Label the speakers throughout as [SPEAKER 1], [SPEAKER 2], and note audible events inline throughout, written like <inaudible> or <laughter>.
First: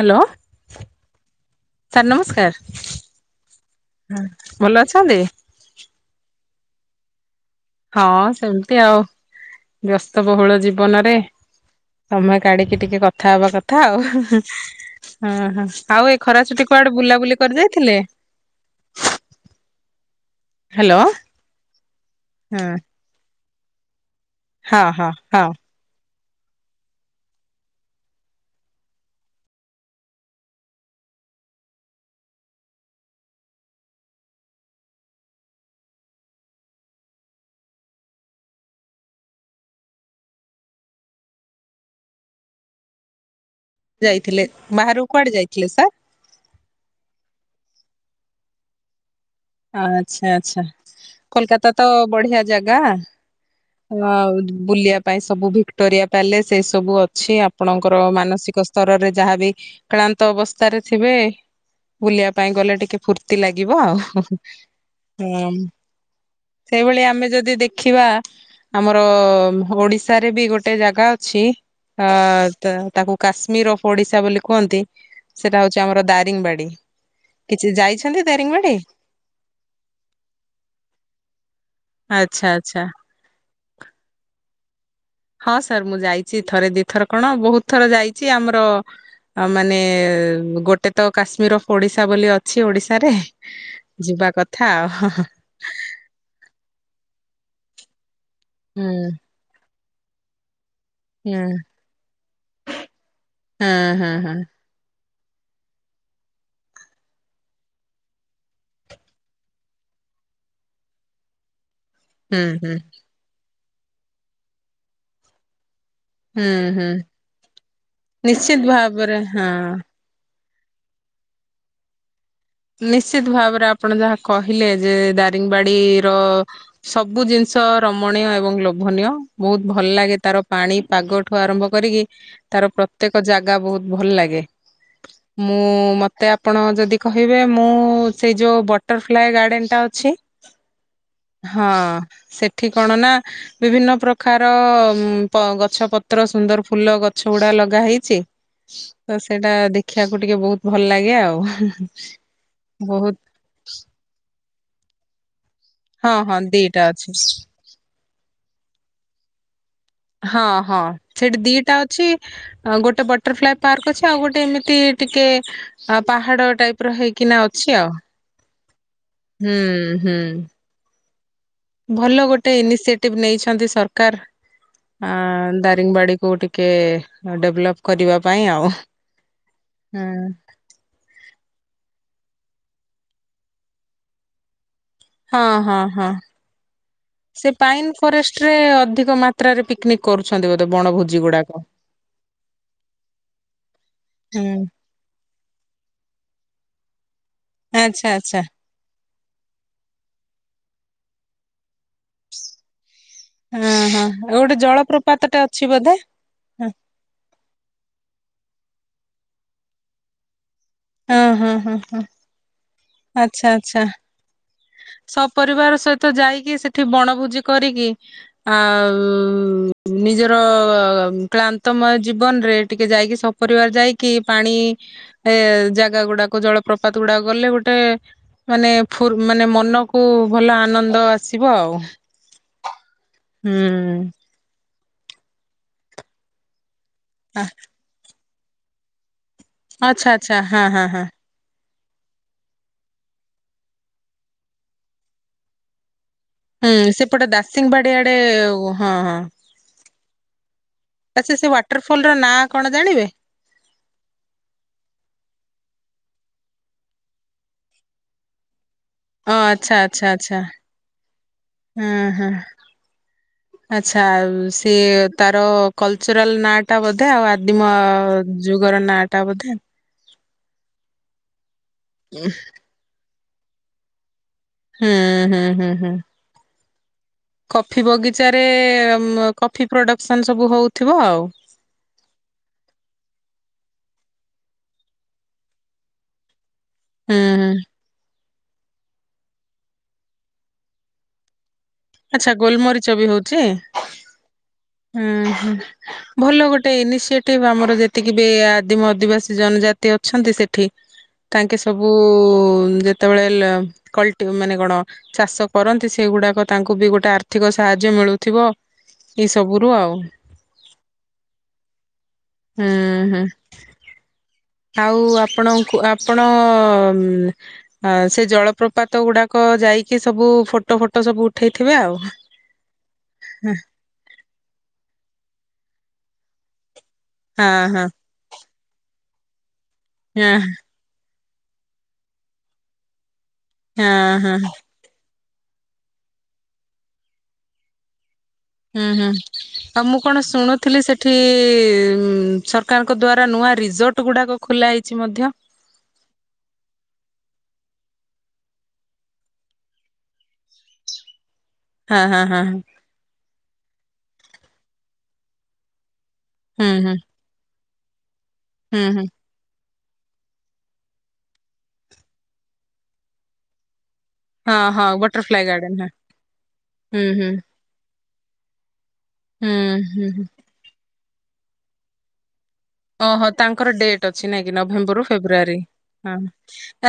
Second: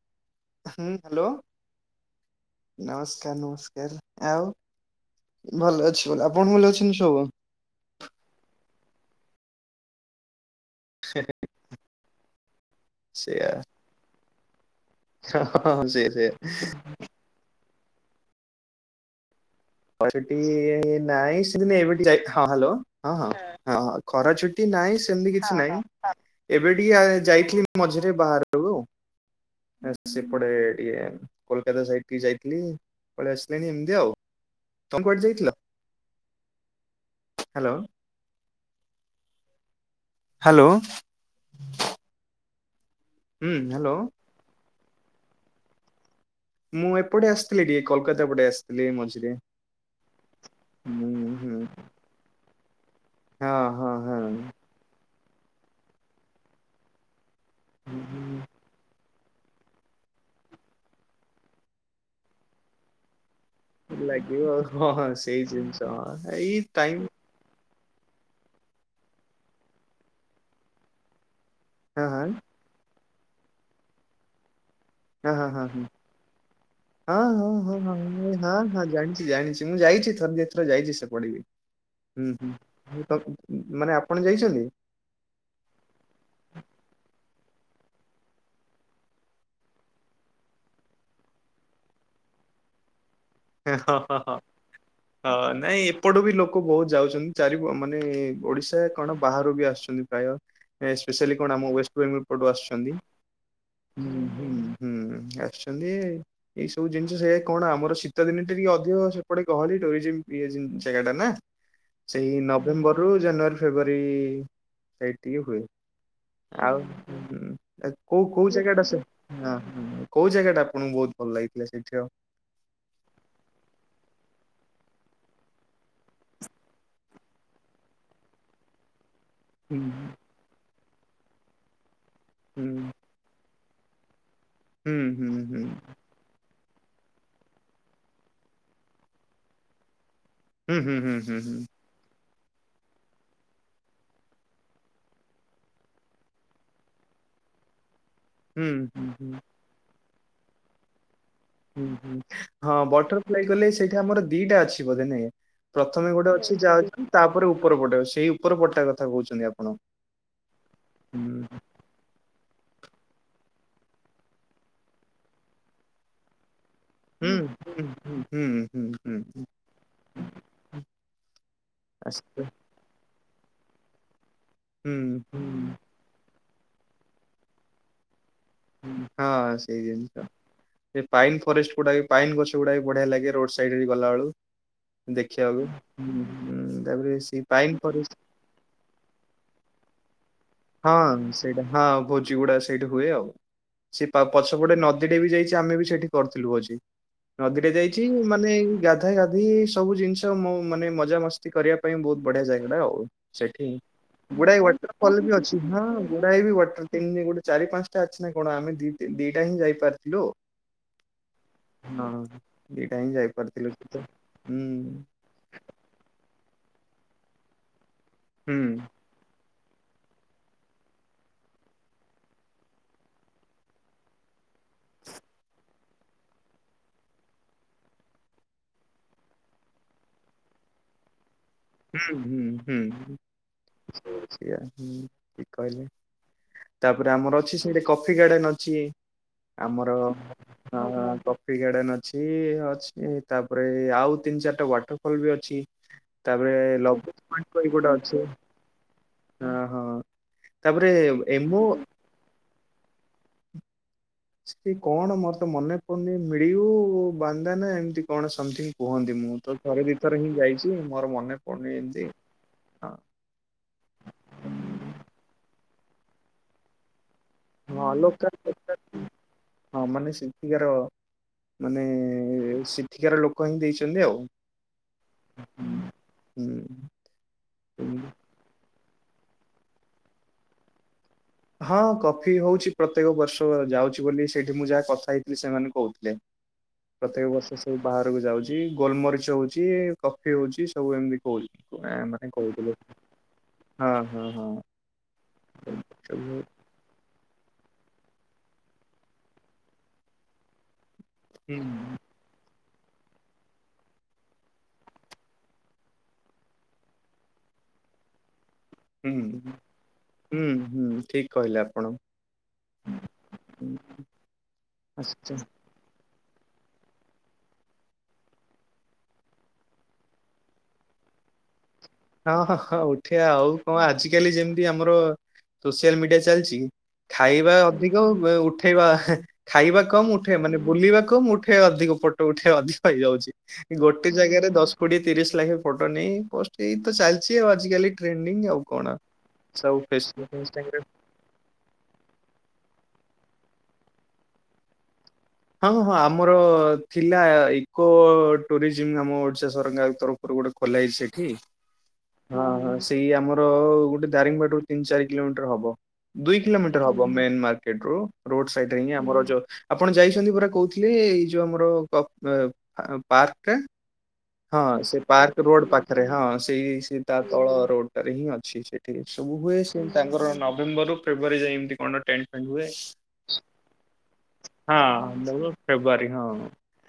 [SPEAKER 1] Hello.
[SPEAKER 2] ହୁଁ, hello
[SPEAKER 1] sir ନମସ୍କାର
[SPEAKER 2] ନମସ୍କାର୍ ନମସ୍କାର୍ ଆଉ
[SPEAKER 1] ଭଲ ଅଛନ୍ତି?
[SPEAKER 2] ଭଲ ଅଛି ଭଲ ଆପଣ ଭଲେ ଅଛନ୍ତି ସବୁ?
[SPEAKER 1] ହଁ, ସେମ୍ତି ଆଉ ବ୍ୟସ୍ତବୋହୁଳ ଯିବ୍ ଜୀବନରେ ସମୟ କାଢିକି ଟିକେ କଥା
[SPEAKER 2] ସେଇଆ
[SPEAKER 1] ହବା କଥା ଆଉ। ହଁ ହ
[SPEAKER 2] ସେ
[SPEAKER 1] ଆଉ ଏ
[SPEAKER 2] ସେ
[SPEAKER 1] ଖରା ଛୁଟି କୁଆଡେ ବୁଲାବୁଲି କରି ଯାଇଥିଲେ।
[SPEAKER 2] ଅଡିଟି
[SPEAKER 1] ହ୍ୟାଲୋ
[SPEAKER 2] ନାଇଁ ସେମିତି ଏବେ ଟି
[SPEAKER 1] ହଁ
[SPEAKER 2] ଯାଇ ଖରା ଛୁଟି
[SPEAKER 1] ହଁ
[SPEAKER 2] ନହିଁ
[SPEAKER 1] ହଁ
[SPEAKER 2] ସେମିତି
[SPEAKER 1] ହଁ
[SPEAKER 2] କିଛି ନହିଁ ଏବେ ଟିକେ ଯାଇଥିଲି ମଝିରେ ବାହାରକୁ ଆଉ ନା ସେପଟେ ଟିକେ କୋଲକାତା ସାଇଡ୍ ଟିକେ ଯାଇଥିଲି ପଳେଇ ଆସିଲିଣିି ଏମ୍ତି ଆଉ। ତମ ପଟେ ଯାଇଥିଲା? ହାଲୋ। ହାଲୋ। ହୁଁ, ହ୍ୟାଲୋ।
[SPEAKER 1] ଥିଲେ ବାହାରୁ କୁ କୁଆଡ଼େ ଯାଇଥିଲେ ସାର୍?
[SPEAKER 2] ମୁଁ ଏପଟେ ଆସିଥିଲି ଟିକେ କୋଲକାତା ପଟେ ଆସିଥିଲି ମଝିରେ।
[SPEAKER 1] ଆଚ୍ଛା ଆଚ୍ଛା
[SPEAKER 2] ହୁଁ ହୁଁ।
[SPEAKER 1] କୋଲକାତା ତ ବଢିଆ ଜାଗା।
[SPEAKER 2] ହଁ
[SPEAKER 1] ଆ
[SPEAKER 2] ହଁ
[SPEAKER 1] ବୁଲିବା ପାଇଁ ସବୁ ଭିକ୍ଟୋରିଆ ପ୍ୟାଲେସ ଏଇ ସବୁ ଅଛି ଆ ଆପଣଙ୍କର
[SPEAKER 2] ହଁ।
[SPEAKER 1] ମାନସିକ ସ୍ତରରେ ଯାହାବି କ୍ଳାନ୍ତ ଅବସ୍ଥାରେ ଥିବେ ବୁଲିବା ପାଇଁ ଗଲେ ଟିକେ ଫୁ ତ୍ତି ଲାଗିବ ଆଉ।
[SPEAKER 2] ହଁ ହଁ ସେଇ ଜିନିଷ ହଁ ଏଇ ଟାଇମ।
[SPEAKER 1] ଆମ ଯଦି ଦେ ଦେଖିବା ଆମର ଓଡିଶାରେ ବି ଗୋଟେ ଜାଗା ଅଛି
[SPEAKER 2] ହଁ
[SPEAKER 1] ଅ
[SPEAKER 2] ହଁ
[SPEAKER 1] ତ ତାକୁ କାଶ୍ମୀର ଅଫ୍ ଓଡିଶା ବୋଲି କୁହନ୍ତି।
[SPEAKER 2] ହଁ ହଁ
[SPEAKER 1] ସେଟା
[SPEAKER 2] ହଁ
[SPEAKER 1] ହଉଛି
[SPEAKER 2] ହଁ।
[SPEAKER 1] ଆମର ଦାରିଙ୍ଗବାଡି
[SPEAKER 2] ହଁ ହଁ
[SPEAKER 1] କିଛି
[SPEAKER 2] ହଁ ହଁ
[SPEAKER 1] ଯାଇଛନ୍ତି
[SPEAKER 2] ମୁଁ ହଁ
[SPEAKER 1] ଦାରିଙ୍ଗବାଡି?
[SPEAKER 2] ହଁ ଜାଣିଛି ଜାଣିଛି ମୁଁ ଯାଇଛି ଥର ଦିଥରେ ଯାଇଛି ସେପଟେବି ହୁଁ
[SPEAKER 1] ଆଚ୍ଛା ଆଚ୍ଛା
[SPEAKER 2] ହୁଁ। ମାନେ ଆପଣ ଯାଇଛନ୍ତି?
[SPEAKER 1] ହଁ ସାର୍ ମୁଁ ଯାଇଛି ଥରେ ଦି ଥର କଣ ବହୁତ ଥର ଯାଇଛି ଆମର ଆ ମାନେ ଗୋଟେ ତ କାଶ୍ମୀର ଅଫ ଓଡିଶା ବୋଲି ଅଛି ଓଡିଶାରେ।
[SPEAKER 2] ହେଁ ହଁ
[SPEAKER 1] ଯିବା
[SPEAKER 2] ହଁ
[SPEAKER 1] କଥା ଆଉ
[SPEAKER 2] ହଁ ନାଇଁ। ଏପଟୁ ବି ଲୋକ ବହୁତ ଯାଉଛନ୍ତି ଚାରି ମାନେ ଓଡିଶା
[SPEAKER 1] ହୁଁ
[SPEAKER 2] କଣ ବାହାରୁ ବି ଆସୁଛନ୍ତି ପ୍ରାୟ। ସ୍ପେସିୟାଲି
[SPEAKER 1] ହୁଁ
[SPEAKER 2] କଣ ଆମ ୱେଷ୍ଟବେଙ୍ଗଲ ପଟୁ ଆସୁଛନ୍ତି।
[SPEAKER 1] ହଁ ହଁ ହଁ
[SPEAKER 2] ହୁଁ ଆସିଛନ୍ତି ଏଇ ସବୁ ଜିନିଷ ସେଇା କଣ ଆମର ଶୀ ଶୀତ ଦିନି ଟିକେ ଅଧିକ ସେପଟେ ଗହଲି ରହଜିନ ପିଇଜିନ ଜାଗାଟା ନା? ସେଇ
[SPEAKER 1] ହୁଁ ହୁଁ
[SPEAKER 2] ନଭେମ୍ବରରୁୁ ଜାନୁଆରୀ ଫେବୃଆରୀ ସେଇ ଟିକି ହୁଏ।
[SPEAKER 1] ହୁଁ ହୁଁ
[SPEAKER 2] ଆଉ କୋଉ କୋଉ
[SPEAKER 1] ନିଶ୍ଚିତ
[SPEAKER 2] ଜାଗା ଟା ସେ
[SPEAKER 1] ଭାବରେ ହଁ
[SPEAKER 2] ଅହଁ। କୋଉ ଜାଗାଟା ଆପଣଙ୍କୁ ବହୁତ ଭଲ ଲାଗିଥିଲା ସେଇଠି ଆଉ?
[SPEAKER 1] ନିଶ୍ଚିତ ଭାବରେ ଆପଣ ଯାହା କହିଲେ ଯେ ଦାରିଙ୍ଗବାଡି ର। ସବୁ ଜିନିଷ ରମଣୀୟ ଏବଂ ଲୋଭନୀୟ। ବହୁତ
[SPEAKER 2] ହୁଁ
[SPEAKER 1] ଭଲ ଲାଗେ ତାର ପାଣି ପାଗଠୁ ଆରମ୍ଭ କରିକି ତାର ପ୍ର
[SPEAKER 2] ହୁଁ
[SPEAKER 1] ତେକ ଜାଗା ବହୁତ ଭଲ ଲାଗେ
[SPEAKER 2] ହୁଁ
[SPEAKER 1] ମୁଁ
[SPEAKER 2] ହୁଁ
[SPEAKER 1] ମତେ ଆପଣ ଯଦି କହିବେ ମୁଁ ସେଇ ଯୋଉ ବଟରଫ୍ଲାଏ ଗାର୍ଡ଼େନଟା ଅଛି।
[SPEAKER 2] ହୁଁ ହୁଁ ହୁଁ ହୁଁ ହୁଁ।
[SPEAKER 1] ହଁ ସେଠି କଣ ନା ବିଭିନ୍ନ ପ୍ରକାର ଵ ଗଛ ପତ୍ର ସୁନ୍ଦର ଫୁଲ ଗଛ ଗୁଡା ଲଗା ହେଇଛି।
[SPEAKER 2] ହୁଁ ହୁଁ
[SPEAKER 1] ତ
[SPEAKER 2] ହୁଁ ହୁଁ
[SPEAKER 1] ସେଇଟା ଦେଖିବାକୁ ଟିକେ ବହୁତ ଭଲ ଲାଗେ ଆଉ।
[SPEAKER 2] ହୁଁ ହଁ
[SPEAKER 1] ବହୁତ
[SPEAKER 2] ବଟରଫ୍ଲାଇ କଲେ ସେଇଟା ଆମର ଦିଟା ଅଛି ବୋଧେ ନାଇଁ। ପ୍ରଥମେ
[SPEAKER 1] ହଁ
[SPEAKER 2] ଗୋଟେ
[SPEAKER 1] ହଁ
[SPEAKER 2] ଅଛି ଯାହା
[SPEAKER 1] ଦିଟା
[SPEAKER 2] ଅଛି ତାପରେ ଉପର ପଟେ ସେଇ ଉପର ପଟ ଟା କଥା କହୁଛନ୍ତି ଆପଣ?
[SPEAKER 1] ହଁ ହଁ
[SPEAKER 2] ହୁଁ
[SPEAKER 1] ସେଠି ଦିଟା ଅଛି। ଗୋଟେ ବଟରଫ୍ଲାଏ ପାର୍କ ଅଛି ଆଉ ଗୋଟେ ଏମିତି ଟିକେ ଆ ପାହାଡ ଟାଇପ ର। ର
[SPEAKER 2] ହୁଁ
[SPEAKER 1] ହେଇକିନା ଅଛି
[SPEAKER 2] ହୁଁ
[SPEAKER 1] ଆଉ
[SPEAKER 2] ହୁଁ ହୁଁ ହୁଁ
[SPEAKER 1] ହୁଁ ହୁଁ। ଭଲ
[SPEAKER 2] ହୁଁ।
[SPEAKER 1] ଗୋଟେ ଇନିସିଏଟିଭ ନେଇଛନ୍ତି ସରକାର ଆ
[SPEAKER 2] ହୁଁ
[SPEAKER 1] ଦାରିଙ୍ଗବାଡି କୁ ଟିକ କେ ଡେଭଲପ୍ କରିବା ପାଇଁ ଆଉ।
[SPEAKER 2] ହଁ ସେଇ
[SPEAKER 1] ହୁଁ
[SPEAKER 2] ଜିନିଷ। ସେ ପାଇନ ଫରେଷ୍ଟ ଗୁଡା ପାଇନ ଗଛ ଗୁଡା ବି ବଢିଆ ଲାଗେ ରୋଡ ସାଇଡରେ ବି ଗଲା ବେଳକୁ।
[SPEAKER 1] ହଁ
[SPEAKER 2] ଦେଖିବାକୁ
[SPEAKER 1] ହଁ ହଁ
[SPEAKER 2] ହୁଁ ତାପରେ ସେ ପାଇନ ଫ
[SPEAKER 1] ରେ ଅଧିକ ମାତ୍ରାରେ ପି ୟୁନିକ କରୁଛନ୍ତି ବୋଧେ ବୁ।
[SPEAKER 2] ହଁ ସେଇଟା ହଁ ଭୋଜି ଗୁଡା ସେଇଠି ହୁଏ ଆଉ ସେ
[SPEAKER 1] ହୁଁ
[SPEAKER 2] ପଛପଟେ ନଦୀ। ସେଟା ବି ଯାଇଛି ଆମେ ବି ସେଠି କରିଥିଲୁ ଭୋଜି ନଦୀଟେ ଯାଇଛି
[SPEAKER 1] ଆଚ୍ଛା ଆଚ୍ଛା
[SPEAKER 2] ମାନେ ଗା ଧା ଗାଧା ଗାଧି ସବୁ ଜିନିଷ ମୋ ମାନେ ମଜା ମସ୍ ସେ କରିବା ପାଇଁ ବହୁତ ବଢିଆ ଜାଗାଟା ଆଉ ସେଠି
[SPEAKER 1] ହଁ ହଁ ଗୋଟେ
[SPEAKER 2] ଗୁଡାଏ
[SPEAKER 1] ଜଳପ୍ରପାତ
[SPEAKER 2] ୱାଟରଫଲ ବି
[SPEAKER 1] ଟେ
[SPEAKER 2] ଅଛି ହଁ।
[SPEAKER 1] ବୋଧେ
[SPEAKER 2] ଗୁଡ଼ାଏ ବି ୱାଟର ତିନ ଗୋଟେ ଚାରି ପାଞ୍ଚଟା ଅଛି ନା କଣ ଆମେ ଦି ଦିଟା ହିଁ ଯାଇପାରି ଥିଲୁ। ହଁ ଏଇଟାହିଁ
[SPEAKER 1] ଆଚ୍ଛା
[SPEAKER 2] ଯାଇପାରିଥିଲୁ
[SPEAKER 1] ଆଚ୍ଛା
[SPEAKER 2] ତ ହୁଁ।
[SPEAKER 1] ସପରିବାର ସହିତ ଯାଇକି ସେଠି ବଣଭୋଜି କରିକି
[SPEAKER 2] ହୁଁ।
[SPEAKER 1] ଆଉ ନିଜର କ୍ଲାନ୍ତମୟ ଜୀବନରେ ଟିକେ ଯାଇକି ସପରିବାର ଯାଇକି ପାଣି ଏ ଜାଗା ଗୁଡାକ ଜଳପ୍ରପାତ ଗୁଡାକ ଗଲେ ଗୋଟେ ମାନେ ଫୁର ମାନେ ମନକୁ ଭଲ ଆନନ୍ଦ ଆସିବ ଆଉ
[SPEAKER 2] ହଁ ହୁଁ ହୁଁ ସେୟା ହୁଁ କହିଲେ ତାପରେ ଆମର ଅଛି ସେଇଠି କଫି ଗାର୍ଡେନ ଅଛି ଆମର ହଁ ତ ଫ୍ରୀ ଗାର୍ଡେନ ଅଛି ଅଛି ତାପରେ ଆଉ ତିନି ଚାରିଟା ୱାଟର ଫଲ ବି ଅଛି ତାପରେ ଲଗୁଜ୍ ପଏଣ୍ଟ କହି ଗୋଟେ ଅଛି
[SPEAKER 1] ଓ ହଁ ହଁ
[SPEAKER 2] ଆ ହଁ ତାପରେ
[SPEAKER 1] ଆଛା ସେ
[SPEAKER 2] ଏମୋ
[SPEAKER 1] ୱାଟରଫଲର ନାଁ କଣ ଜାଣିବେ
[SPEAKER 2] ସେଠି କଣ ମୋର ତ ମନେ ପଡୁନି ମିଡିଉ ବାନ୍ଦାନା ଏମିତି କଣ ସମଥିଙ୍ଗ କୁହନ୍ତି
[SPEAKER 1] ଓ
[SPEAKER 2] ମୁଁ ତ
[SPEAKER 1] ଆଚ୍ଛା
[SPEAKER 2] ଥରେ ଦୁଇ
[SPEAKER 1] ଆଚ୍ଛା
[SPEAKER 2] ଥର ହିଁ
[SPEAKER 1] ଆଚ୍ଛା
[SPEAKER 2] ଯାଇଛି ମୋର ମନେ ପଡୁନି ଏମିତି ହଁ
[SPEAKER 1] ଆଛା ଆଉ ସିଏ ତାର କଲଚରାଲ ନା ଟା ବୋଧେ ଆଉ ଆଦିମ
[SPEAKER 2] ହଁ ଲୋକାଲ
[SPEAKER 1] ଯୁଗର ନାଁ ଟା ବୋଧେ
[SPEAKER 2] ହଁ ମାନେ ସେଠିକାର ମାନେ ସେଠିକାର ଲୋକ ହିଁ ଦେଇଛନ୍ତି ଆଉ
[SPEAKER 1] ହୁଁ ହୁଁ ହୁଁ ହୁ
[SPEAKER 2] ହୁଁ
[SPEAKER 1] କଫି ବଗିଚାରେ ମ କଫି ପ୍ରଡ଼କ୍ସନ୍ ସବୁ ହଉଥିବ ଆଉ
[SPEAKER 2] ହଁ କଫି ହଉଛି ପ୍ରତ୍ୟେକ ବର୍ଷ ଯାଉଛି ବୋଲି ସେଠି ମୁଁ ଯାହା କଥା ହେଇଥିଲି ସେମାନେ କହୁଥିଲେ
[SPEAKER 1] ହ୍ୟ <inaudible>
[SPEAKER 2] ପ୍ରତ୍ୟେକ ବର୍ଷ ସେ ବାହାରକୁ ଯାଉଛି ଗୋଲମରିଚ ହଉଛି କଫି ହଉଛି ସବୁ ଏମିତି ହେଉଚି
[SPEAKER 1] ଆଛା ଗୋଲମରିଚ ବି ହଉଛି
[SPEAKER 2] ହଁ ହ ହଁ
[SPEAKER 1] ହୁଁ ହଁ
[SPEAKER 2] ସବୁ
[SPEAKER 1] ଭଲ ଗୋଟେ ଟେ ଇନିସିଏଟିଭ ଆମର ଯେତିକି ବି ଆଦିମ ଆଦିବାସୀ ଜନଜାତି ଅଛନ୍ତି ସେଠି ତାଙ୍କେ
[SPEAKER 2] ହୁଁ।
[SPEAKER 1] ସବୁ ଯେତେବେଳେ ଲ ଖଲ୍ଟି ମାନେ କଣ ଚାଷ କରନ୍ତି ସେଗୁଡାକ ତାଙ୍କୁ ବି ଗୋଟେ ଆର୍ଥିକ ସାହାର୍ଯ୍ୟ ମିଳୁଥିବ
[SPEAKER 2] ହୁଁ
[SPEAKER 1] ଏଇ
[SPEAKER 2] ହୁଁ
[SPEAKER 1] ସବୁରୁ ଆଉ
[SPEAKER 2] ହୁଁ ହୁଁ ଠିକ୍ କହିଲେ ଆପଣ ହୁଁ <inaudible>
[SPEAKER 1] ଆଉ ଆପଣଙ୍କୁ ଆପଣଅ ହଁ ସେ ଜଳପ୍ରପାତ ଗୁଡାକ ଯାଇକି ସବୁ ଫଟୋ ଫଟୋ ସବୁ ଉଠେଇଥିବେ ଆଉ
[SPEAKER 2] ହଁ ହଁ ହଁ ଉଠିବା ଆଉ
[SPEAKER 1] ହଁ
[SPEAKER 2] କଣ ଆଜି କାଲି ଯେମିତି ଆମର ସୋସିଆଲ ମିଡିଆ ଚାଲିଛି ଖାଇବା
[SPEAKER 1] ହଁ
[SPEAKER 2] ଅଧିକ ଉଠେଇବା ହ୍ ଖାଇବା କମ୍
[SPEAKER 1] ହଁ
[SPEAKER 2] ଉଠେଇ ମାନେ ବୁଲିବା କମ୍ ଉଠେ ଉଠେ ଅଧିକ ଫଟୋ ଉଠେ ଅଧିକ ହେଇଯାଉଛି
[SPEAKER 1] ହଁ
[SPEAKER 2] ଗୋଟେ
[SPEAKER 1] ହଁ
[SPEAKER 2] ଜାଗାରେ ଦଶ କୋଡିଏ ତିରିଶ ଲାଖେ ଫଟୋ ନେଇ ପୋଷ୍ଟ ଏଇ ତ ଚାଲିଛି ଆଉ ଆଜିକାଲି ଟ୍ରେଣ୍ଡିଙ୍ଗ ଆଉ
[SPEAKER 1] ହୁଁ
[SPEAKER 2] କଣ।
[SPEAKER 1] ହୁଁ
[SPEAKER 2] ସବୁ
[SPEAKER 1] ଆଉ ମୁଁ କଣ
[SPEAKER 2] ଫେସବୁକ୍
[SPEAKER 1] ଶୁଣୁଥିଲି
[SPEAKER 2] ଇନଷ୍ଟାଗ୍ରାମ
[SPEAKER 1] ସେଠ୍ ଠି ସରକାରଙ୍କ ଦ୍ଵାରା ନୂଆ ରିଜୋର୍ଟ ଗୁଡାକ ଖୋଲା ହେଇଛି ମଧ୍ୟ
[SPEAKER 2] ହଁ ହଁ ହଁ ଆମର ଥିଲା ଇକୋ ଟୁରିଜିମ ଆମ ଓଡିଶା ସରକାରଙ୍କ ତରଫରୁ ଉପର ଗୋଟେ ଖୋଲା ହେଇଚି ସେଠି। ହଁ ହଁ ସେଇ ଆମର ଗୋଟେ ଦାରିଙ୍ଗିବାଡିରୁ ତିନି ଚାରି କିଲୋମିଟର ହବ। ଦୁଇ
[SPEAKER 1] ହୁଁ
[SPEAKER 2] କିଲୋମିଟର
[SPEAKER 1] ହୁଁ
[SPEAKER 2] ହବ ମେନେ ମାକେଟେରୁ ରୋଡ ସାଇଟି
[SPEAKER 1] ହୁଁ
[SPEAKER 2] ହଁ
[SPEAKER 1] ହୁଁ
[SPEAKER 2] ଆମର ଯଉ ଆପଣ ଯାଇ କାଲି ପରା କହୁଥିଲି ଏଇ ଯୋଉ ଆମର ପା ପାର୍କ ଟା। ହଁ ସେ ପାର୍କ ରୋଡ ପାଖରେ ହଁ ସେଇ ସେ
[SPEAKER 1] ହଁ
[SPEAKER 2] ତା
[SPEAKER 1] ହୁଁ
[SPEAKER 2] ତଳ ରୋଡ ଟାରେ ହିଁ ଅଛି ସେ। ସବୁ
[SPEAKER 1] ହୁଁ
[SPEAKER 2] ହୁଏ
[SPEAKER 1] ହୁଁ
[SPEAKER 2] ସେ
[SPEAKER 1] ହୁଁ ହୁଁ
[SPEAKER 2] ତାଙ୍କର ନମ୍ଭେଵ ରରୁ ଫେବୃୟାରୀ ଯାଇଏ ଏମତି କଣ ଟେଣ୍ଟେ ଫେଣ୍ଟେ ହୁଏ।
[SPEAKER 1] ଓହୋ ତାଙ୍କର ଡେଟେ ଅଛି ନାଇଁ କି ନଭେମ୍ବରରୁ
[SPEAKER 2] ହଁ
[SPEAKER 1] ଫେବୃଆାରୀ
[SPEAKER 2] ଫେବୃୟାରୀ
[SPEAKER 1] ହଁ।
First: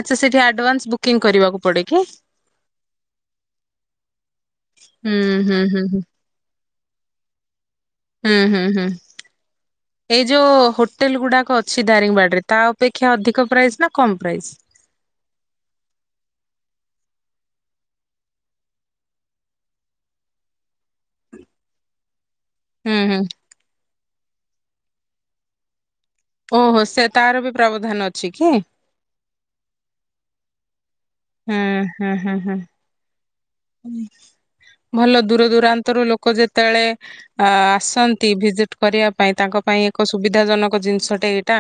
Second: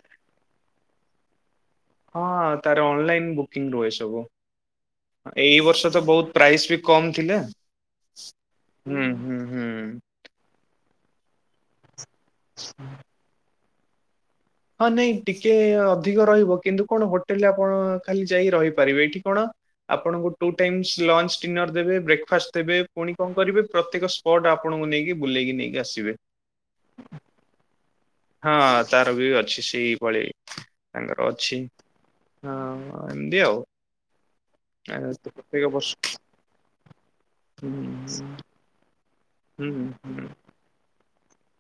[SPEAKER 1] ଆଚ୍ଛା ସେଠି ଆଡଭାନ୍ସ ବୁକିଂ କରିବାକୁ? ପଡେ କି
[SPEAKER 2] ହଁ ତାର ଅନଲାଇନ୍ ବୁକିଂ ରୁହେ ସବୁ
[SPEAKER 1] ହୁଁ
[SPEAKER 2] ଏଇ
[SPEAKER 1] ହୁଁ ହୁଁ
[SPEAKER 2] ବର୍ଷ
[SPEAKER 1] ହୁଁ
[SPEAKER 2] ତ ବହୁତ ପ୍ରାଇସ୍ ବି କମ୍ ଥିଲା।
[SPEAKER 1] ହୁଁ ହୁଁ ହୁଁ
[SPEAKER 2] ହୁଁ ହୁଁ।
[SPEAKER 1] ଏଇ ଯୋଉ ହୋଟେଲେ ଗୁଡାକ ଅଛି ଦାରିଙ୍ଗିବାଡ଼ି ରେ। ତା ଅପେକ୍ଷା ଅଧିକ ପ୍ରାଇସ୍ ନା କମ୍ ପ୍ରାଇସ୍?
[SPEAKER 2] ଅନେକ ଟିକେ ଅଧିକ ରହିବ କିନ୍ତୁ କଣ ହୋଟେଲେ ଆପଣ ଖାଲି ଯାଇ ରହିପାରିବେ କି କଣ? ଆପଣଙ୍କୁ ଟୁ ଟାଇମିସ୍ ଲଞ୍ଚ ଡିନର ଦେବେ ବ୍ରେକ୍ଫାଷ୍ଟେ ତେବେ
[SPEAKER 1] ହୁଁ
[SPEAKER 2] ପୁଣି
[SPEAKER 1] ହୁଁ
[SPEAKER 2] କଣ କରିବେ ପ୍ରତ୍ୟେକ ସ୍ପଟ୍ ଆପଣଙ୍କୁ ନେଇକି ବୁଲେଇକି ନେଇକି ଆସିବେ।
[SPEAKER 1] ଓହୋ ସେ ତାର ବି ପ୍ରଭଧାନ ଅଛି କି?
[SPEAKER 2] ହଁ ତାର ବି ଅଛି ସେଇଭଳି ତାଙ୍କର ଅଛି
[SPEAKER 1] ହୁଁ ହୁଁ ହୁଁ ହୁଁ।
[SPEAKER 2] ହଁ ଏନ୍ତି ଆଉ। ଆ
[SPEAKER 1] ଭଲ
[SPEAKER 2] ତ
[SPEAKER 1] ଦୂର
[SPEAKER 2] ପ୍ରତ୍ୟେକ ବର୍ଷ
[SPEAKER 1] ଦୂରାନ୍ତରୁ ଲୋକ ଯେତେବେଳେ ଆ
[SPEAKER 2] ହୁଁ
[SPEAKER 1] ଆସନ୍ତି ଭିଜିଟ୍ କରିବା ପାଇଁ ତାଙ୍କ
[SPEAKER 2] ହୁଁ
[SPEAKER 1] ପାଇଁ ଏକ
[SPEAKER 2] ହୁଁ
[SPEAKER 1] ସୁବିଧା ଜନକ ଜିନିଷଟେ ଏଇଟା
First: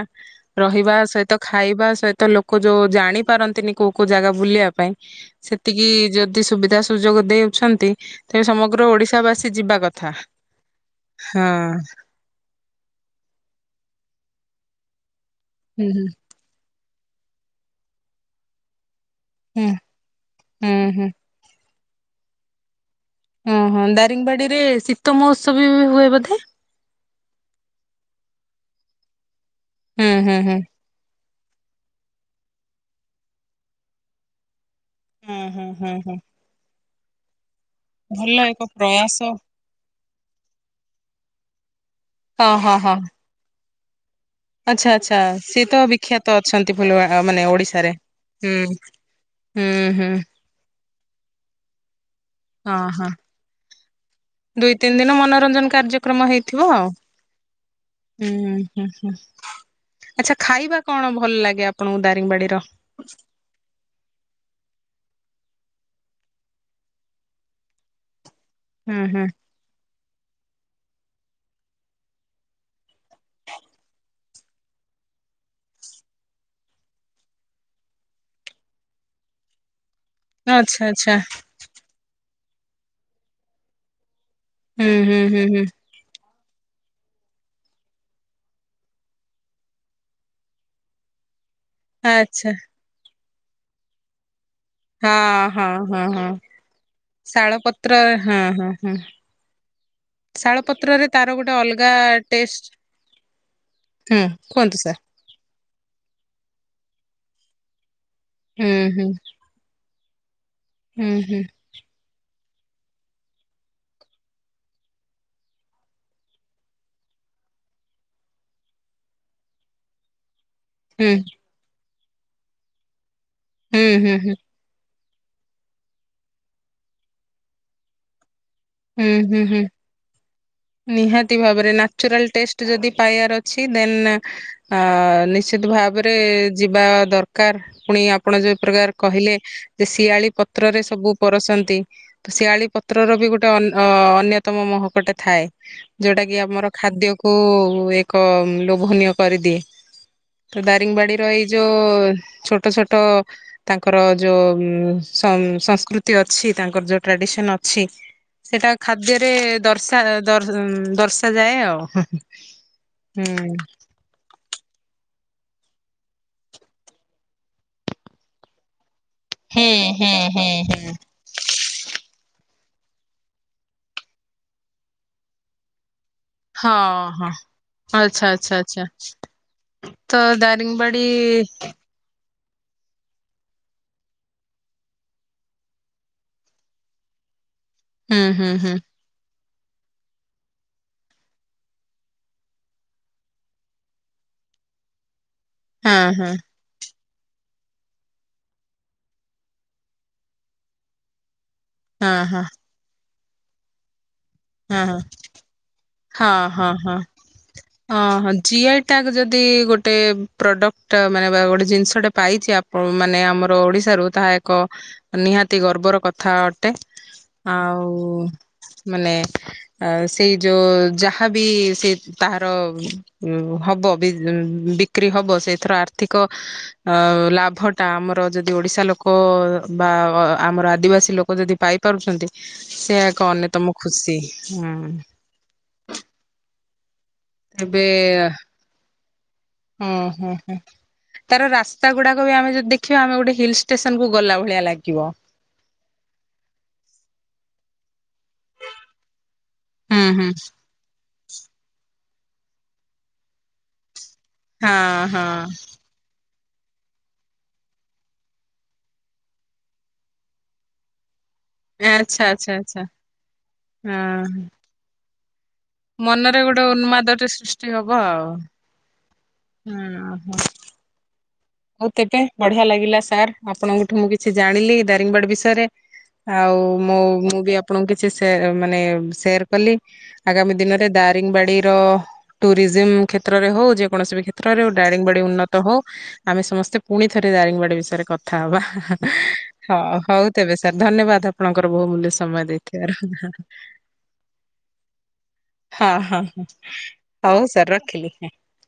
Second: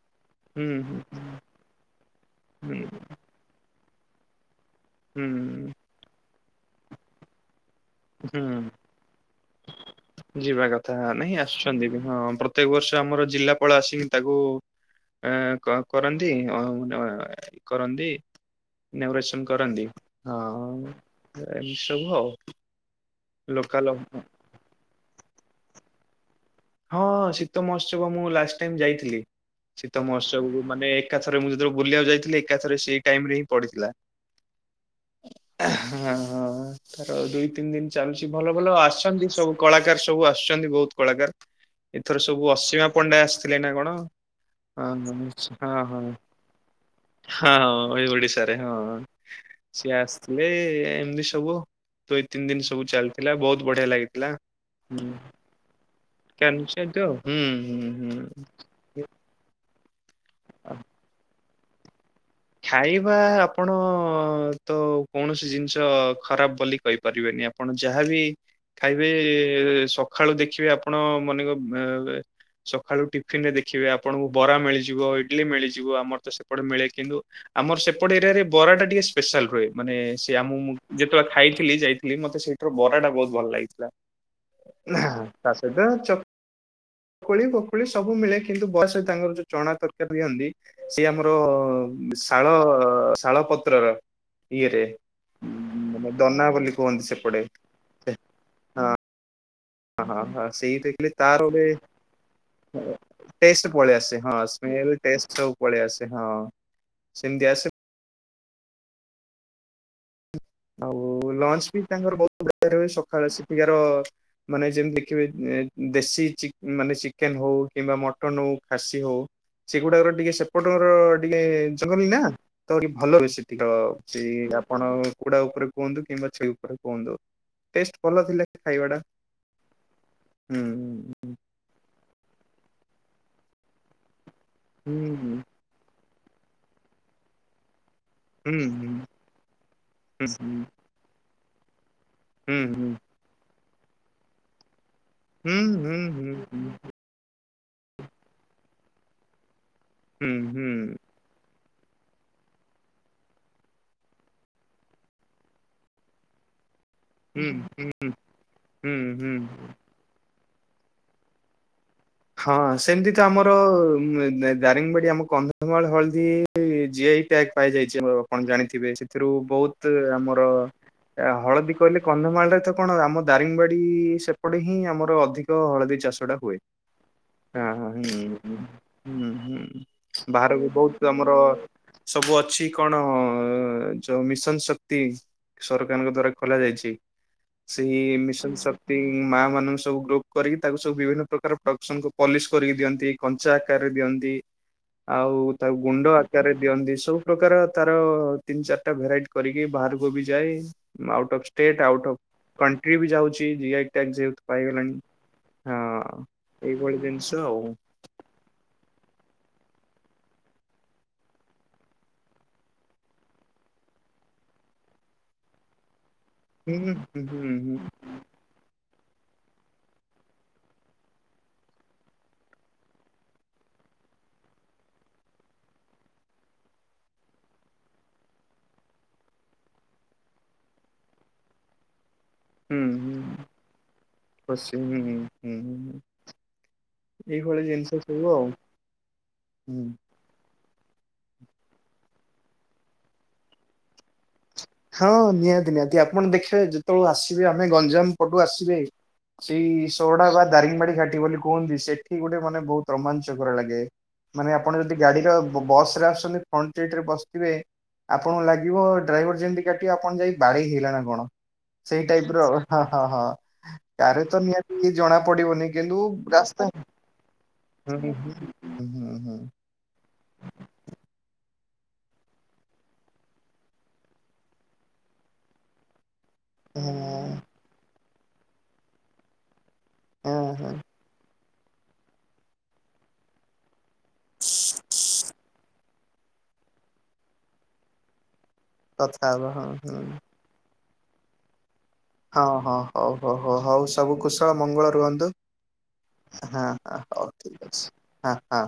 [SPEAKER 2] ହୁଁ
[SPEAKER 1] ରହିବା ସେ ତ ଖାଇବା ସହିତ ଲୋକ
[SPEAKER 2] ହୁଁ
[SPEAKER 1] ଯୋଉ ଜାଣିପାରନ୍ତିନି କୋଉ କୋଉ ଜାଗା ବୁଲିବା ପାଇଁ।
[SPEAKER 2] ହୁଁ ହୁଁ
[SPEAKER 1] ସେତିକି ଯଦି ସୁବିଧା ସୁଯୋଗ ଦେଉଛନ୍ତି। ତେବେ
[SPEAKER 2] ହୁଁ
[SPEAKER 1] ସମଗ୍ର ଓଡିଶା ବାସୀ ଯିବା କଥା ହଁ।
[SPEAKER 2] ହଁପ୍ର ପ୍ରତ୍ୟେକ ବର୍ଷ ଆମର ଜିଲ୍ଲାପାଳ ଆସି ତାକୁ ଆ କ
[SPEAKER 1] ହୁଁ ହୁଁ
[SPEAKER 2] କରନ୍ତି ଅଂ ଅଂ। କରନ୍ତି ଇନାଗୋରେସନ୍
[SPEAKER 1] ହୁଁ
[SPEAKER 2] କରନ୍ତି
[SPEAKER 1] ହୁଁ
[SPEAKER 2] ହଁ
[SPEAKER 1] ହୁଁ।
[SPEAKER 2] ଏ ଇସବୁ ଆଉ।
[SPEAKER 1] ହଁ ହଁ
[SPEAKER 2] ଲୋକାଲ
[SPEAKER 1] ଦାରିଙ୍ଗିବାଡି ରେ ଶୀତ ମହୋତ୍ସବ ବି ହୁଏ ବୋଧେ?
[SPEAKER 2] ହଁ ଶୀତ ମହୋତ୍ସବ ମୁଁ ଲାଷ୍ଟେ ଟାଇମ୍ ଯାଇଥିଲି ଶୀତ
[SPEAKER 1] ହୁଁ ହୁଁ ହୁଁ।
[SPEAKER 2] ମହୋତ୍ସବବୁ ମାନେ ଏକାଥରେ ମୁଁ ଯେତେବେଳେ ବୁଲିବାକୁ ଯାଇଥିଲି ଏକାଥରେ ସେଇ ଟାଇମ୍ ରେ ହିଁ ପଡିଥିଲା।
[SPEAKER 1] ହୁଁ ହୁଁ ହୁଁ ହୁଁ
[SPEAKER 2] ହାଂ ହଁ ତାର ଦୁଇ ତିନି ଦିନି ଚାଲୁଛି ଭଲ
[SPEAKER 1] ଏକ
[SPEAKER 2] ଭଲ
[SPEAKER 1] ପ୍ରୟାସ।
[SPEAKER 2] ଆସୁଛନ୍ତି ସବୁ କଳାକାର ସବୁ ଆସୁଛନ୍ତି ବହୁତୁ କଳାକାର। ଏଥର ସବୁ
[SPEAKER 1] ହଁ ହଁ
[SPEAKER 2] ଅସୀମା
[SPEAKER 1] ହଁ
[SPEAKER 2] ପଣ୍ଡା ଆସିଥିଲେ ନା କଣ? ହଁ
[SPEAKER 1] ଆଚ୍ଛା ଆଚ୍ଛା
[SPEAKER 2] ହଁ
[SPEAKER 1] ସିଏ
[SPEAKER 2] ହଁ
[SPEAKER 1] ତ
[SPEAKER 2] ହଁ
[SPEAKER 1] ବିଖ୍ୟାତ ଅଛନ୍ତି ଫୁଲୁବାର ମାନେ ଓଡିଶାରେ
[SPEAKER 2] ହଁ ଏଇ ଓଡିଶାରେ
[SPEAKER 1] ହୁଁ। ହୁଁ ହୁଁ।
[SPEAKER 2] ଏ ଏମିତି ସବୁ। ଦୁଇ ତିନି ଦିନି
[SPEAKER 1] ହଁ
[SPEAKER 2] ସବୁ
[SPEAKER 1] ହଁ
[SPEAKER 2] ଚାଲିଥିଲା ବହୁତ୍ ବଢିଆ ଲାଗିଥିଲା ହୁଁ।
[SPEAKER 1] ରଞନ କାର୍ଯ୍ୟକ୍ରମ ହେ
[SPEAKER 2] କ୍ୟାନଛ ତ ହୁଁ ହୁଁ।
[SPEAKER 1] ଆଛା ଖାଇବା କଣ ଭଲ ଲାଗେ ଆପଣଙ୍କୁ ଦାରିଙ୍ଗବାଡିର?
[SPEAKER 2] ଖାଇବା ଆପଣ ତ କୌଣସି ଜିନିଷ ଖରାପ ବୋଲି କହିପାରିବେନି ଆମେ। ଆପଣ ଯାହାବି
[SPEAKER 1] ହୁଁ
[SPEAKER 2] ଖାଇବେ
[SPEAKER 1] ହୁଁ।
[SPEAKER 2] ସକାଳୁ ଦେଖିବେ ଆପଣ ମନେର ସକାଳୁ ଟିଫିନ ରେ ଦେଖିବେ ଆପଣଙ୍କୁ ବରା ମିଳିଯିବ ଇଟିଲି ମିଳିଯିବ ଆମର ତ ସେପଟେ ମିଳେ କିନ୍ତୁ ଆମର ସେପଟ ଏରିଆରେ ବରା ଟା ଟିକେ ସ୍ପେଶାଲ ରୁହେ ମାନେ ସେ ଆମୁ
[SPEAKER 1] ଆଚ୍ଛା ଆଚ୍ଛା
[SPEAKER 2] ଯେତେବେଳେ ଖାଇ ବୁଲି ଯାଇଥିଲି ମତେ ସେଇଥର ବରା ଟା ବହୁତ୍ ଭଲ ଲାଗିଥିଲା
[SPEAKER 1] ହୁଁ ହୁଁ ହୁଁ
[SPEAKER 2] ତା
[SPEAKER 1] ହୁଁ
[SPEAKER 2] ସହିତ ଚପ୍। ଖୋଳି ପୋକୋଳି ସବୁ ମିଳେ କିନ୍ତୁ ବୟସ ତାଙ୍କର ଯୋଉ ଚଣା ତରକାରୀ ଦିଅନ୍ତି ସିଏ ଆମର
[SPEAKER 1] ଆଚ୍ଛା
[SPEAKER 2] ଶାଳ ଶାଳ ପତ୍ରର ଇଏରେ
[SPEAKER 1] ହଁ ହଁ
[SPEAKER 2] ଦନା ବୋଲି କୁହନ୍ତି ସେପଟେ
[SPEAKER 1] ତ୍ର ହଁ ହଁ ହଁ
[SPEAKER 2] ହଁ ହଁ
[SPEAKER 1] ଶାଳ
[SPEAKER 2] ସେଇଟା
[SPEAKER 1] ପତ୍ରରେ
[SPEAKER 2] ଖାଲି
[SPEAKER 1] ତାର ଗୋଟେ ଅଲଗା ଟେଷ୍ଟ
[SPEAKER 2] ଟେଷ୍ଟ ପଳେଇ ଆସେ
[SPEAKER 1] ହୁଁ
[SPEAKER 2] ହଁ
[SPEAKER 1] କୁହନ୍ତୁ
[SPEAKER 2] ସ୍ମେଲ
[SPEAKER 1] ସାର୍
[SPEAKER 2] ଟେଷ୍ଟ ସବୁ ପଳେଇ ଆସେ ହଁ ସେମିତି ଆସେ
[SPEAKER 1] ହୁଁ ହୁଁ ହୁଁ
[SPEAKER 2] ଆଉ
[SPEAKER 1] ହୁଁ
[SPEAKER 2] ଲଞ୍ଚ ବି ତାଙ୍କର ବହୁତ ପ୍ରକାର ହୁଏ ସକାଳ ସେଠିକାର ମାନେ ଯେମିତି ଦେଖିବେ ଦେଶୀ ଚି ମାନେ ଚିକେନ୍ ହଉ କିମ୍ବା ମଟନ୍ ହଉ ଖାସି ହଉ ସେଗୁଡ଼ାକର ଟିକେ ସେପ୍ ଏପଟର
[SPEAKER 1] ହୁଁ
[SPEAKER 2] ଟିକେ ଜଙ୍ଗଲି ନା ତ ଟିକେ ଭଲ ବେଶି ଶୀତ
[SPEAKER 1] ହୁଁ ହୁଁ
[SPEAKER 2] ସେଇ
[SPEAKER 1] ହୁଁ।
[SPEAKER 2] ଆପଣ କୁକୁଡ଼ା ଉପରେ କୁହନ୍ତୁ କିମ୍ବା ଛେଳି ଉପରେ କୁହନ୍ତୁ ଟେଷ୍ଟ ଭଲ ଥିଲେ
[SPEAKER 1] ହୁଁ ହୁଁ ହୁଁ
[SPEAKER 2] ହୁଁ
[SPEAKER 1] ନିହାତି ଭାବରେ ନାଚୁରାଲ ଟେଷ୍ଟ ଯଦି ପାଇବାର ଅଛି ଦେନ୍
[SPEAKER 2] ହୁଁ
[SPEAKER 1] ଆ--ନିସ୍
[SPEAKER 2] ହୁଁ
[SPEAKER 1] ତି ଭାବରେ ଯିବା ଦରକାର ପୁଣି ଆପ୍ ଆପଣ ଯଉପ୍ରକାର କହିଲେ ଯେ
[SPEAKER 2] ହୁଁ
[SPEAKER 1] ଶିଆଳି ପତ୍ରରେ ସବୁ ପରସନ୍ତି
[SPEAKER 2] ହୁଁ
[SPEAKER 1] ଶିଆଳି
[SPEAKER 2] ହୁଁ
[SPEAKER 1] ପତ୍ର ର ବି ଗୋଟେ ଅ ଅନ୍ୟତମ ମହକୋଟେ ଥାଏ
[SPEAKER 2] ହୁଁ ହୁଁ ହୁଁ ହୁଁ ହୁଁ
[SPEAKER 1] ଯୋଉଟା କି ଆମର
[SPEAKER 2] ହୁଁ
[SPEAKER 1] ଖାଦ୍ୟକୁ କୁ ଏକ ଲୋଭନୀୟ କରିଦିଏ
[SPEAKER 2] ହୁଁ
[SPEAKER 1] ତ
[SPEAKER 2] ହୁଁ
[SPEAKER 1] ଦାରିଙ୍ଗବାଡ଼ି ଏଇ ଯୋ ଛୋଟ ଛୋଟ ତାଙ୍କର ଯୋ ଉଁ ସଂ ସଂସ୍କୃତି ଅଛି ତାଙ୍କର ଯୋ ଟ୍ରାଡିସନ ଅଛି
[SPEAKER 2] ହୁଁ
[SPEAKER 1] ସେଟା
[SPEAKER 2] ହୁଁ
[SPEAKER 1] ଖାଦ୍ୟରେ
[SPEAKER 2] ହୁଁ ହୁଁ
[SPEAKER 1] ଦର୍ଶା ଦ ଉଁ ଦର୍ଶାଯାଏ ଆଉ
[SPEAKER 2] ହଁ ସେମିତି ତ ଆମର ମେ ଦେ ଦାରିଙ୍ଗବାଡି ଆମ କନ୍ଧମାଳ ହଳଦୀ ଜିଆଇ ଟ୍ୟାଗ ପାଇଯାଇଚି ଆପଣ ଜାଣିଥିବେ ତ୍ରୁ
[SPEAKER 1] ହୁଁ
[SPEAKER 2] ବଉତ୍
[SPEAKER 1] ହୁଁ ହୁଁ
[SPEAKER 2] ଆମର
[SPEAKER 1] ହୁଁ।
[SPEAKER 2] ଆ ହଳଦୀ କହିଲେ କନ୍ଧମାଳରେ ତ କଣ ଆମ ଦାରିଙ୍ଗବାଡି ସେପଟେ ହିଁ ଆମର ଅଧିକ ହଳଦୀ ଚାଷଟା ହୁଏ
[SPEAKER 1] ଅଁ ହଁ
[SPEAKER 2] ହଁ ହୁଁ
[SPEAKER 1] ଆଛା ଆଛା ଆଛା
[SPEAKER 2] ହୁଁ ହୁଁ ହୁଁ।
[SPEAKER 1] ତ
[SPEAKER 2] ବାହାରକୁ ବହୁତ ଆମର
[SPEAKER 1] ଦାରିଙ୍ଗବାଡ଼ି
[SPEAKER 2] ସବୁ ଅଛି କଣ ଓଁ ଯୋ ମିଶନ ଶକ୍ତି ସରକାରଙ୍କ ଦ୍ଵାରା ଖଲା ଯାଇଛି ସେଇ
[SPEAKER 1] ହୁଁ ହୁଁ
[SPEAKER 2] ମିଶନ
[SPEAKER 1] ହୁଁ
[SPEAKER 2] ଶକ୍ତି ମାଆଁ ମାନଙ୍କୁ ସବୁ ଗ୍ରୁପ କରିକି ତାକୁ ସବୁ ବିଭିନ୍ନ ପ୍ରକାର ପ୍ର ତାଙ୍କୁ ପଲିସ କରିକି ଦିଅନ୍ତି କଞ୍ଚା ଆକାରରେ ଦିଅନ୍ତି ଆଉ ତା
[SPEAKER 1] ହଁ
[SPEAKER 2] ଗୁଣ୍ଡ
[SPEAKER 1] ହଁ
[SPEAKER 2] ଆକାରରେ ଦିଅନ୍ତି ସବୁ ପ୍ରକାର ତାର ତିନ୍ ଚାରଟା ଭେରାଇଟି କରିକି ବାହାରକୁ ବି ଯାଏ ଆଉଟ ଅଫ୍ ସ୍ ଷ୍ଟେଟ୍ ଆଉଟ
[SPEAKER 1] ହଁ
[SPEAKER 2] ଅଫ୍
[SPEAKER 1] ହଁ
[SPEAKER 2] କଣ୍ଟ୍ରି ବି ଯାଉଚି ଜିଆଇ ଟ୍ୟାଗ ଯେହେତୁ ପାଇଗଲାଣି
[SPEAKER 1] ହଁ ହଁ
[SPEAKER 2] ହଁ
[SPEAKER 1] ହଁ
[SPEAKER 2] ଏଇଭଳି ଜିନିଷ ଆଉ
[SPEAKER 1] ଅଁ ହଁ ଜିଆଇ ଟ୍ୟାଗ ଯଦି ଗୋଟେ ପ୍ରଡ଼କ୍ଟ ମାନେ ବା ଗୋଟେ ଜିନିଷଟେ ପାଇଛି ମାନେ ଆମର ଓଡିଶାରୁ ତାହା ଏକ ନିହାତି ଗର୍ବର କଥା ଅ ଟେ
[SPEAKER 2] ହୁଁ ହୁଁ ହୁଁ ହୁଁ
[SPEAKER 1] ଆଉ ମାନେ ଆ ସେଇ ଯୋ ଯାହାବି ସେ ତାହାର ଉଁ ହବ ବି ଉଁ ବିକ୍ରି ହବ ସେଥର ଆର୍ଥିକ ଆଁ ଲାଭ ଟା ଆମର ଯଦି ଓଡିଶା ଲୋକ ବା ଆମର ଆଦିବାସୀ ଲୋକ ଯଦି ପାଇ କରୁଛନ୍ତି
[SPEAKER 2] ହୁଁ
[SPEAKER 1] ସେ
[SPEAKER 2] ହୁଁ।
[SPEAKER 1] ଏକ ଅନେ ତମ ଖୁସି ହୁଁ
[SPEAKER 2] <unintelligible> ହୁଁ ହୁଁ ଏଇଭଳି
[SPEAKER 1] ଏବେ
[SPEAKER 2] ଜିନିଷ ସବୁ ଆଉ।
[SPEAKER 1] ହୁଁ ହୁଁ ତାର ରାସ୍ତା ଗୁଡା ବି ଆମେ ଯଦି ଦେଖିବା, ଆମେ ଗୋଟେ ହିଲ ଷ୍ଟେସନକୁୁ ଗଲା ବ
[SPEAKER 2] ହଁ ନିହାତି ନିହାତି, ଆପଣ ଦେଖିବେ, ଯେତେବେଳେ ଆସିବେ ଆମେ ଗଞ୍ଜାମ ପଟୁ ଆସିବେ ସେଇ
[SPEAKER 1] ହୁଁ
[SPEAKER 2] ସୋଟା
[SPEAKER 1] ହୁଁ।
[SPEAKER 2] ଦାରିଙ୍ଗବାଡି ଘାଟି ବୋଲି କୁହନ୍ତି, ସେଠି ଗୋଟେ ମାନେ ବହୁତ ରୋମାଞ୍ଚକର ଲାଗେ। ମାନେ ଆପଣ ଯଦି
[SPEAKER 1] ହଁ ହଁ
[SPEAKER 2] ଗାଡିର, ବସ୍ ରେ ଆସୁଚନ୍ତି ଫ୍ରଣ୍ଟସିଟରେ ବସିଥିବେ, ଆପଣଙ୍କୁ ଲାଗିବ, ଡ୍ରାଇଭର ଯେମତି ଠିଆ ଠିଆ ଆପଣ ଯାଇ ବାଡେଇ ହେଇଗଲାନା କଣ? ସେଇ
[SPEAKER 1] ଆଚ୍ଛା
[SPEAKER 2] ଟାଇପର,
[SPEAKER 1] ଆଚ୍ଛା
[SPEAKER 2] ହା
[SPEAKER 1] ଆଚ୍ଛା
[SPEAKER 2] ହା ହଁ, କାରେତ
[SPEAKER 1] ହଁ।
[SPEAKER 2] ନିହାତି ଜଣା ପଡିବନି। କିନ୍ତୁ
[SPEAKER 1] ମନରେ ଗୋଟେ
[SPEAKER 2] ରାସ୍ତା
[SPEAKER 1] ଉନ୍ମାଦଟେ ସୃଷ୍ଟି
[SPEAKER 2] <unintelligible> ହୁଁ ହୁଁ।
[SPEAKER 1] ହୁଁ ହୁଁ। ହଉ ତେବେ, ବଢିଆ ଲାଗିଲା ସାର, ଆପଣଙ୍କଠୁ ମୁଁ କିଛି ଜାଣିଲି ଦାରିଙ୍ଗବାଡି ବିଷୟରେ। ଆଉ
[SPEAKER 2] ହଁ
[SPEAKER 1] ମୁ, ମୁଁ ବି ଆପଣଙ୍କୁ କିଛି ସେ, ମାନେ ସେୟାର କଲି,
[SPEAKER 2] ହଁ
[SPEAKER 1] ଆଗାମୀ
[SPEAKER 2] ହଁ
[SPEAKER 1] ଦିନରେ ଦାରିଙ୍ଗବାଡିର ଟୁରିଜିମ କ୍ଷେତ୍ରରେ ହଉ ଯେ କୌଣସି ବି କ୍ଷେତ୍ରରେ ଡାରିଙ୍ଗବାଡ଼ି ଉନ୍ନତ ହୋ ଆମେ ସମସ୍ତେ ପୁଣି ଥରେ ଦାରିଙ୍ଗବାଡ଼ି ବିଷୟରେ କଥା ହବା,
[SPEAKER 2] କଥା ହବା ହଁ
[SPEAKER 1] ହ
[SPEAKER 2] ହଁ।
[SPEAKER 1] ହଉ ତେବେ ସାର ଧନ୍ୟବାଦ ଆପଣଙ୍କର ବହୁ ମୂଲ୍ୟ ସ
[SPEAKER 2] ହଁ ହଁ, ହଉ ହଉ ହଉ ହଉ, ସବୁ କୁଶଳ ମଙ୍ଗଳ ରୁହନ୍ତୁ। ହଁ ହ, ହଉ
[SPEAKER 1] ସାର୍
[SPEAKER 2] ଠିକ ଅଛି
[SPEAKER 1] ରଖିଲି।
[SPEAKER 2] ହଁ ହଁ।